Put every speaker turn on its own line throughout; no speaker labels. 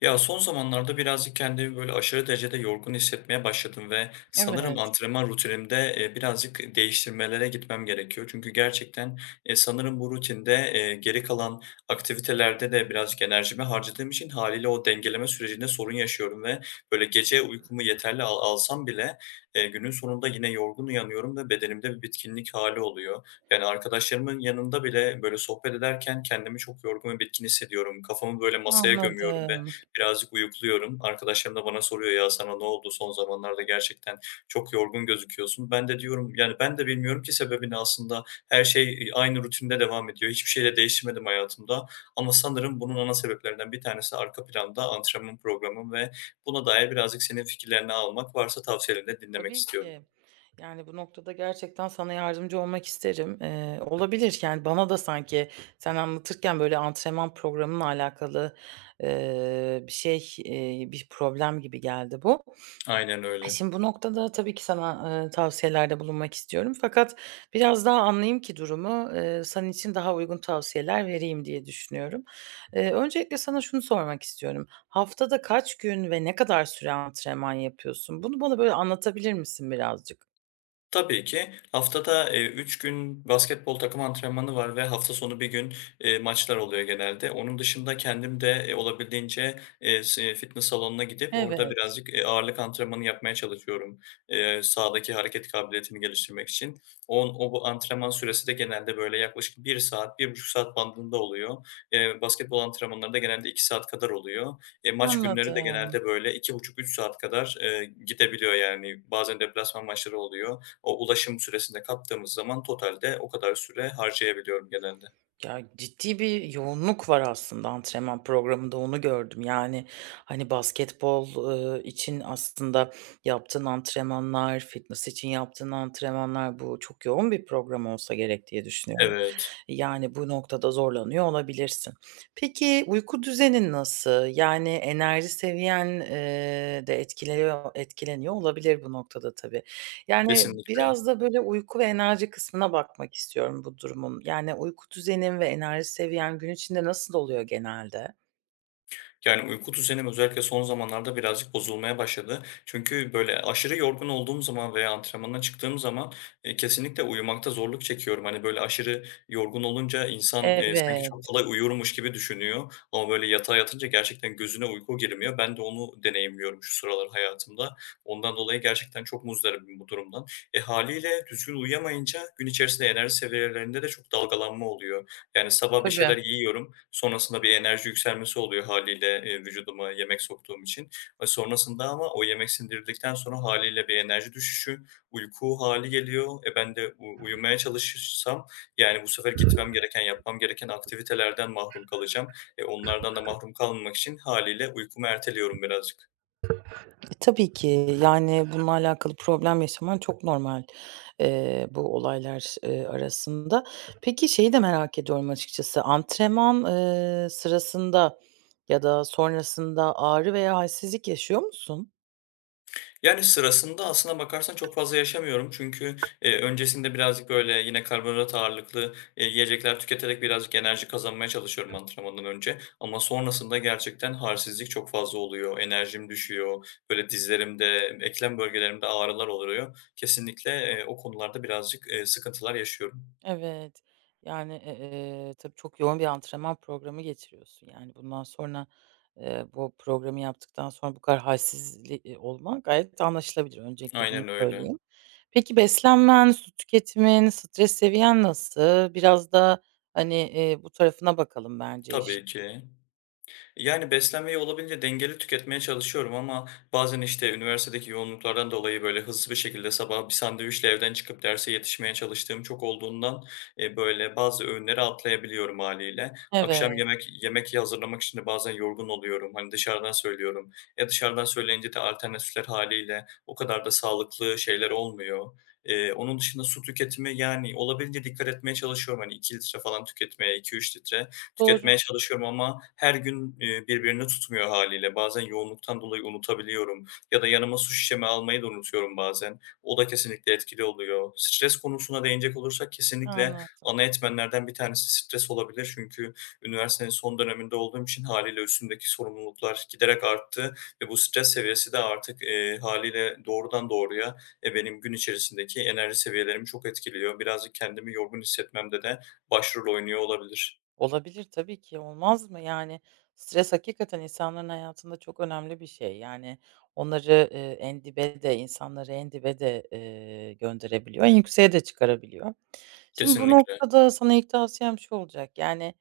Ya, son zamanlarda birazcık kendimi, böyle, aşırı derecede yorgun hissetmeye başladım ve sanırım
Evet,
antrenman rutinimde, birazcık değiştirmelere gitmem gerekiyor. Çünkü gerçekten, sanırım bu rutinde, geri kalan aktivitelerde de birazcık enerjimi harcadığım için hâliyle o dengeleme sürecinde sorun yaşıyorum ve, böyle, gece uykumu yeterli alsam bile, günün sonunda yine yorgun uyanıyorum ve bedenimde bir bitkinlik hali oluyor. Yani, arkadaşlarımın yanında bile, böyle, sohbet ederken kendimi çok yorgun ve bitkin hissediyorum. Kafamı, böyle, masaya gömüyorum ve
anladım.
birazcık uyukluyorum. Arkadaşlarım da bana soruyor, "Ya, sana ne oldu? Son zamanlarda gerçekten çok yorgun gözüküyorsun." Ben de diyorum, yani, ben de bilmiyorum ki sebebini aslında. Her şey, aynı rutinde devam ediyor. Hiçbir şey de değiştirmedim hayatımda ama sanırım bunun ana sebeplerinden bir tanesi arka planda antrenman programım ve buna dair birazcık senin fikirlerini almak, varsa tavsiyelerini de dinlemek
Tabii
istiyorum.
ki. Yani, bu noktada gerçekten sana yardımcı olmak isterim. Olabilir, yani, bana da sanki sen anlatırken, böyle, antrenman programınla alakalı, bir problem gibi geldi bu.
Aynen öyle.
Şimdi bu noktada tabii ki sana, tavsiyelerde bulunmak istiyorum fakat biraz daha anlayayım ki durumu, senin için daha uygun tavsiyeler vereyim diye düşünüyorum. Öncelikle sana şunu sormak istiyorum. Haftada kaç gün ve ne kadar süre antrenman yapıyorsun? Bunu bana böyle anlatabilir misin birazcık?
Tabii ki. Haftada, 3 gün basketbol takım antrenmanı var ve hafta sonu bir gün, maçlar oluyor genelde. Onun dışında kendim de, olabildiğince, fitness salonuna gidip orada
Evet.
birazcık, ağırlık antrenmanı yapmaya çalışıyorum, sağdaki hareket kabiliyetimi geliştirmek için. On o bu antrenman süresi de genelde böyle yaklaşık bir saat, bir buçuk saat bandında oluyor. Basketbol antrenmanları da genelde 2 saat kadar oluyor. Maç günleri de
Anladım.
genelde böyle 2,5-3 saat kadar, gidebiliyor yani. Bazen deplasman maçları oluyor. O ulaşım süresinde kattığımız zaman totalde o kadar süre harcayabiliyorum genelde.
Ya, ciddi bir yoğunluk var aslında antrenman programında, onu gördüm. Yani, hani, basketbol, için aslında yaptığın antrenmanlar, fitness için yaptığın antrenmanlar, bu çok yoğun bir program olsa gerek diye düşünüyorum.
Evet,
Yani, bu noktada zorlanıyor olabilirsin. Peki, uyku düzenin nasıl? Yani, enerji seviyen, de etkileniyor olabilir bu noktada tabii. Yani,
kesinlikle.
biraz da, böyle, uyku ve enerji kısmına bakmak istiyorum bu durumun. Yani, uyku düzenin ve enerji seviyen gün içinde nasıl oluyor genelde?
Yani, uyku düzenim özellikle son zamanlarda birazcık bozulmaya başladı. Çünkü, böyle, aşırı yorgun olduğum zaman veya antrenmana çıktığım zaman, kesinlikle uyumakta zorluk çekiyorum. Hani, böyle, aşırı yorgun olunca insan, sanki
Evet,
çok kolay uyurmuş gibi düşünüyor ama, böyle, yatağa yatınca gerçekten gözüne uyku girmiyor. Ben de onu deneyimliyorum şu sıralar hayatımda. Ondan dolayı gerçekten çok muzdaribim bu durumdan. Haliyle düzgün uyuyamayınca gün içerisinde enerji seviyelerinde de çok dalgalanma oluyor. Yani sabah bir
tabii.
şeyler yiyorum, sonrasında bir enerji yükselmesi oluyor hâliyle, vücuduma yemek soktuğum için. Sonrasında ama o yemek sindirildikten sonra hâliyle bir enerji düşüşü, uyku hâli geliyor. Ben de uyumaya çalışırsam, yani, bu sefer gitmem gereken, yapmam gereken aktivitelerden mahrum kalacağım. Onlardan da mahrum kalmamak için hâliyle uykumu erteliyorum birazcık.
Tabii ki, yani, bununla alakalı problem yaşaman çok normal, bu olaylar, arasında. Peki şeyi de merak ediyorum açıkçası, antrenman, sırasında ya da sonrasında ağrı veya halsizlik yaşıyor musun?
Yani, sırasında aslına bakarsan çok fazla yaşamıyorum çünkü, öncesinde birazcık, böyle, yine karbonhidrat ağırlıklı, yiyecekler tüketerek birazcık enerji kazanmaya çalışıyorum antrenmandan önce ama sonrasında gerçekten halsizlik çok fazla oluyor, enerjim düşüyor, böyle, dizlerimde, eklem bölgelerimde ağrılar oluyor. Kesinlikle, o konularda birazcık, sıkıntılar yaşıyorum.
Evet. Yani, tabii çok yoğun bir antrenman programı geçiriyorsun. Yani, bundan sonra, bu programı yaptıktan sonra bu kadar hâlsizli olman gayet anlaşılabilir. Öncelikle bunu
Aynen öyle.
söyleyeyim. Peki beslenmen, su tüketimin, stres seviyen nasıl? Biraz da, hani, bu tarafına bakalım bence
Tabii
işin.
ki. Yani, beslenmeyi olabildiğince dengeli tüketmeye çalışıyorum ama bazen, işte, üniversitedeki yoğunluklardan dolayı, böyle, hızlı bir şekilde sabah bir sandviçle evden çıkıp derse yetişmeye çalıştığım çok olduğundan, böyle, bazı öğünleri atlayabiliyorum haliyle. Akşam
Evet,
yemek hazırlamak için de bazen yorgun oluyorum. Hani, dışarıdan söylüyorum. Dışarıdan söyleyince de alternatifler haliyle o kadar da sağlıklı şeyler olmuyor. Onun dışında su tüketimi, yani, olabildiğince dikkat etmeye çalışıyorum. Hani, 2 litre falan tüketmeye, 2-3 litre
doğru.
tüketmeye çalışıyorum ama her gün, birbirini tutmuyor haliyle. Bazen yoğunluktan dolayı unutabiliyorum ya da yanıma su şişemi almayı da unutuyorum bazen. O da kesinlikle etkili oluyor. Stres konusuna değinecek olursak kesinlikle
Anladım.
ana etmenlerden bir tanesi stres olabilir. Çünkü üniversitenin son döneminde olduğum için haliyle üstümdeki sorumluluklar giderek arttı ve bu stres seviyesi de artık, hâliyle doğrudan doğruya, benim gün içerisindeki enerji seviyelerimi çok etkiliyor. Birazcık kendimi yorgun hissetmemde de başrol oynuyor olabilir.
Olabilir tabii ki, olmaz mı? Yani, stres hakikaten insanların hayatında çok önemli bir şey. Yani, onları, en dibe de, insanları en dibe de, gönderebiliyor, en yükseğe de çıkarabiliyor. Şimdi bu
Kesinlikle.
noktada sana ilk tavsiyem şu olacak: yani,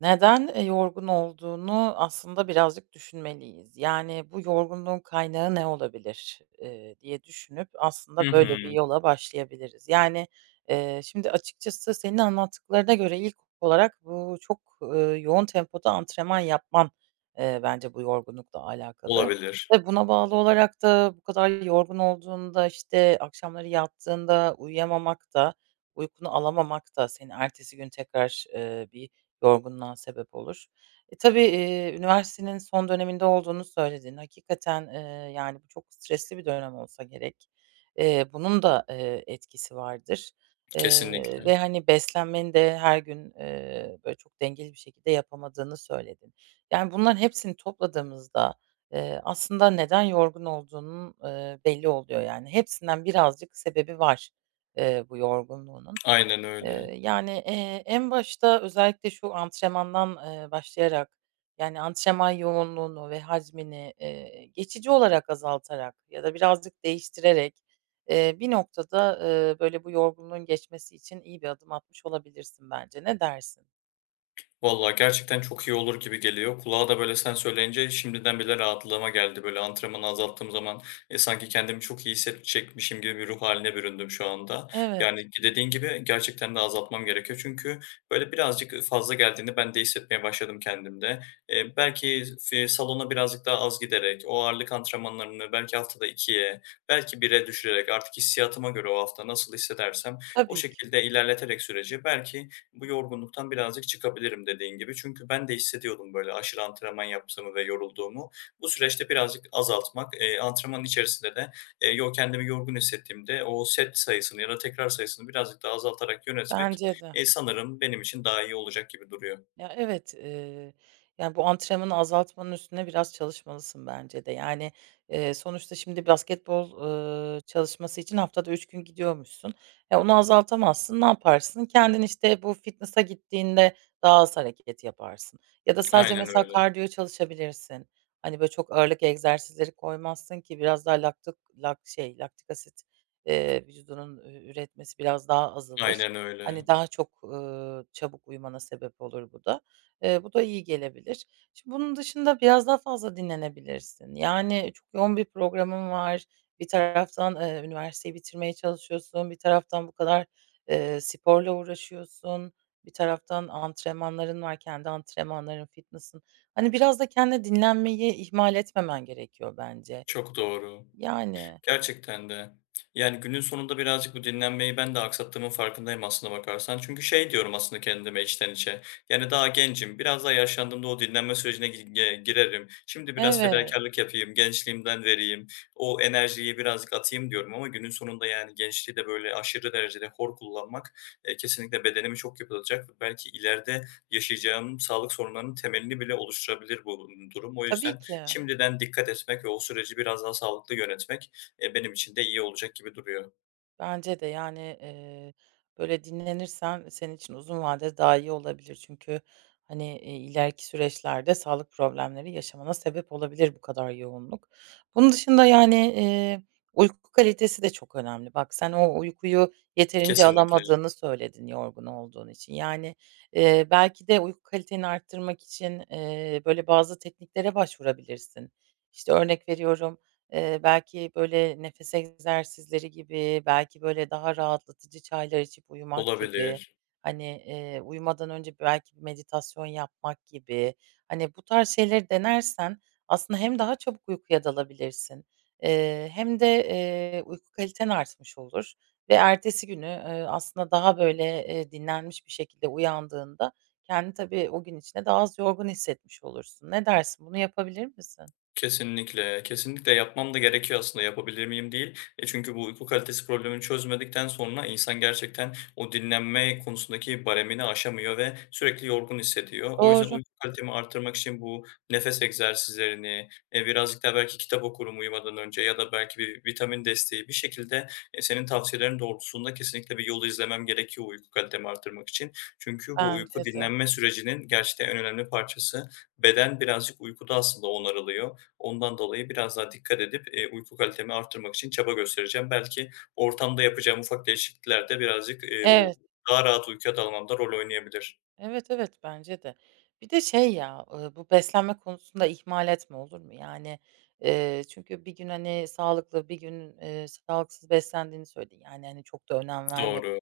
neden, yorgun olduğunu aslında birazcık düşünmeliyiz. Yani, bu yorgunluğun kaynağı ne olabilir, diye düşünüp aslında
Hı hı.
böyle bir yola başlayabiliriz. Yani, şimdi açıkçası senin anlattıklarına göre ilk olarak bu çok, yoğun tempoda antrenman yapman, bence bu yorgunlukla alakalı
Olabilir.
ve buna bağlı olarak da bu kadar yorgun olduğunda, işte, akşamları yattığında uyuyamamak da, uykunu alamamak da seni ertesi gün tekrar, bir yorgunluğa sebep olur. Tabii, üniversitenin son döneminde olduğunu söyledin. Hakikaten, yani, bu çok stresli bir dönem olsa gerek. Bunun da, etkisi vardır,
Kesinlikle.
ve, hani, beslenmeni de her gün, böyle, çok dengeli bir şekilde yapamadığını söyledin. Yani, bunların hepsini topladığımızda, aslında neden yorgun olduğunun, belli oluyor, yani. Hepsinden birazcık sebebi var, bu yorgunluğunun.
Aynen öyle.
Yani, en başta özellikle şu antrenmandan, başlayarak, yani, antrenman yoğunluğunu ve hacmini, geçici olarak azaltarak ya da birazcık değiştirerek, bir noktada, böyle, bu yorgunluğun geçmesi için iyi bir adım atmış olabilirsin bence. Ne dersin?
Vallahi gerçekten çok iyi olur gibi geliyor. Kulağa da böyle sen söyleyince şimdiden bile rahatlığıma geldi. Böyle antrenmanı azalttığım zaman sanki kendimi çok iyi hissedecekmişim gibi bir ruh hâline büründüm şu anda.
Evet,
Yani dediğin gibi gerçekten de azaltmam gerekiyor. Çünkü böyle birazcık fazla geldiğini ben de hissetmeye başladım kendimde. Belki salona birazcık daha az giderek, o ağırlık antrenmanlarını belki haftada 2'ye belki 1'e düşürerek artık hissiyatıma göre o hafta nasıl hissedersem o
tabii ki.
şekilde ilerleterek süreci belki bu yorgunluktan birazcık çıkabilirim dediğin gibi. Çünkü ben de hissediyordum böyle aşırı antrenman yaptığımı ve yorulduğumu. Bu süreçte birazcık azaltmak, antrenmanın içerisinde de, yo kendimi yorgun hissettiğimde o set sayısını ya da tekrar sayısını birazcık daha azaltarak yönetmek,
Bence de.
sanırım benim için daha iyi olacak gibi duruyor.
Ya, evet, yani, bu antrenmanı azaltmanın üstüne biraz çalışmalısın bence de. Yani, sonuçta şimdi basketbol, çalışması için haftada 3 gün gidiyormuşsun. Onu azaltamazsın. Ne yaparsın? Kendin, işte, bu fitness'a gittiğinde daha az hareket yaparsın ya da sadece
Aynen
mesela
öyle.
kardiyo çalışabilirsin. Hani, böyle, çok ağırlık egzersizleri koymazsın ki biraz daha laktik asit, vücudunun üretmesi biraz daha azalır.
Aynen
Hani,
öyle.
daha çok, çabuk uyumana sebep olur bu da. Bu da iyi gelebilir. Şimdi bunun dışında biraz daha fazla dinlenebilirsin. Yani, çok yoğun bir programın var. Bir taraftan, üniversiteyi bitirmeye çalışıyorsun. Bir taraftan bu kadar, sporla uğraşıyorsun. Bir taraftan antrenmanların var, kendi antrenmanların, fitness'ın. Hani, biraz da kendine dinlenmeyi ihmal etmemen gerekiyor bence.
Çok doğru.
Yani.
Gerçekten de. Yani, günün sonunda birazcık bu dinlenmeyi ben de aksattığımın farkındayım aslına bakarsan. Çünkü şey diyorum aslında kendime içten içe, yani, daha gencim, biraz daha yaşlandığımda o dinlenme sürecine gi ge girerim. Şimdi biraz
Evet,
fedakarlık yapayım, gençliğimden vereyim, o enerjiyi birazcık atayım diyorum ama günün sonunda, yani, gençliği de böyle aşırı derecede hor kullanmak, kesinlikle bedenimi çok yıpratacak belki ileride yaşayacağım sağlık sorunlarının temelini bile oluşturabilir bu durum. O
tabii
yüzden
ki.
şimdiden dikkat etmek ve o süreci biraz daha sağlıklı yönetmek benim için de iyi olacak gibi duruyor.
Bence de, yani, böyle dinlenirsen senin için uzun vadede daha iyi olabilir. Çünkü, hani, ileriki süreçlerde sağlık problemleri yaşamana sebep olabilir bu kadar yoğunluk. Bunun dışında, yani, uyku kalitesi de çok önemli. Bak, sen o uykuyu yeterince
Kesinlikle.
alamadığını söyledin yorgun olduğun için. Yani, belki de uyku kaliteni arttırmak için, böyle bazı tekniklere başvurabilirsin. İşte, örnek veriyorum, belki, böyle, nefes egzersizleri gibi, belki, böyle, daha rahatlatıcı çaylar içip uyumak gibi,
Olabilir.
hani, uyumadan önce belki bir meditasyon yapmak gibi, hani, bu tarz şeyleri denersen aslında hem daha çabuk uykuya dalabilirsin, hem de, uyku kaliten artmış olur ve ertesi günü, aslında daha, böyle, dinlenmiş bir şekilde uyandığında kendi tabii o gün içinde daha az yorgun hissetmiş olursun. Ne dersin? Bunu yapabilir misin?
Kesinlikle, kesinlikle yapmam da gerekiyor aslında, yapabilir miyim değil. Çünkü bu uyku kalitesi problemini çözmedikten sonra insan gerçekten o dinlenme konusundaki baremini aşamıyor ve sürekli yorgun hissediyor. O yüzden
Doğru.
uyku kalitemi arttırmak için bu nefes egzersizlerini, birazcık daha belki kitap okurum uyumadan önce ya da belki bir vitamin desteği bir şekilde, senin tavsiyelerin doğrultusunda kesinlikle bir yolu izlemem gerekiyor uyku kalitemi arttırmak için. Çünkü bu
Bence
uyku
de.
dinlenme sürecinin gerçekten en önemli parçası. Beden birazcık uykuda aslında onarılıyor. Ondan dolayı biraz daha dikkat edip, uyku kalitemi arttırmak için çaba göstereceğim. Belki ortamda yapacağım ufak değişiklikler de birazcık, o
Evet,
daha rahat uykuya dalmamda rol oynayabilir.
evet, evet, bence de. Bir de şey ya, bu beslenme konusunda ihmal etme, olur mu? Yani, çünkü bir gün, hani, sağlıklı, bir gün, sağlıksız beslendiğini söyledi. Yani, hani, çok da önem verme.
Doğru,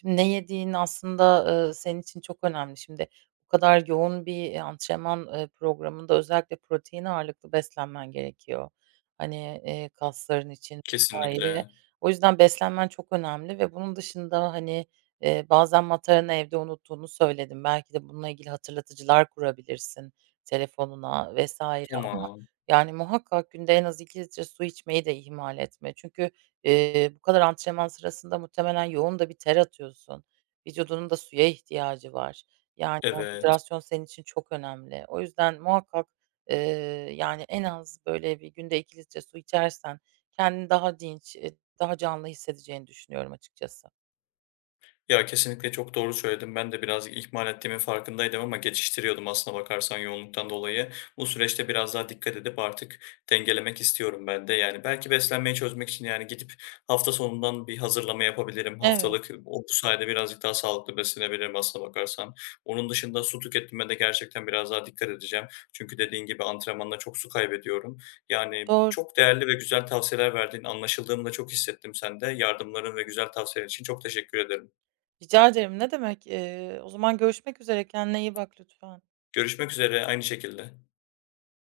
Şimdi ne yediğin aslında, senin için çok önemli. Şimdi bu kadar yoğun bir, antrenman, programında özellikle protein ağırlıklı beslenmen gerekiyor. Hani, kasların için vs.
kesinlikle.
O yüzden beslenmen çok önemli ve bunun dışında, hani, bazen mataranı evde unuttuğunu söyledim. Belki de bununla ilgili hatırlatıcılar kurabilirsin telefonuna vs. ama
Tamam,
yani muhakkak günde en az 2 litre su içmeyi de ihmal etme. Çünkü bu kadar antrenman sırasında muhtemelen yoğun da bir ter atıyorsun. Vücudunun da suya ihtiyacı var. Yani o
evet.
hidrasyon senin için çok önemli. O yüzden muhakkak, eee, yani en az böyle bir günde 2 litre su içersen kendini daha dinç, daha canlı hissedeceğini düşünüyorum açıkçası.
Ya, kesinlikle çok doğru söyledim. Ben de biraz ihmal ettiğimin farkındaydım ama geçiştiriyordum aslına bakarsan yoğunluktan dolayı. Bu süreçte biraz daha dikkat edip artık dengelemek istiyorum ben de. Yani, belki beslenmeyi çözmek için, yani, gidip hafta sonundan bir hazırlama yapabilirim haftalık.
Evet,
O bu sayede birazcık daha sağlıklı beslenebilirim aslına bakarsan. Onun dışında su tüketimime de gerçekten biraz daha dikkat edeceğim. Çünkü dediğin gibi antrenmanda çok su kaybediyorum. Yani,
doğru.
çok değerli ve güzel tavsiyeler verdiğin. Anlaşıldığımı da çok hissettim sende. Yardımların ve güzel tavsiyelerin için çok teşekkür ederim.
Rica ederim. Ne demek. O zaman görüşmek üzere. Kendine iyi bak lütfen.
Görüşmek üzere aynı şekilde.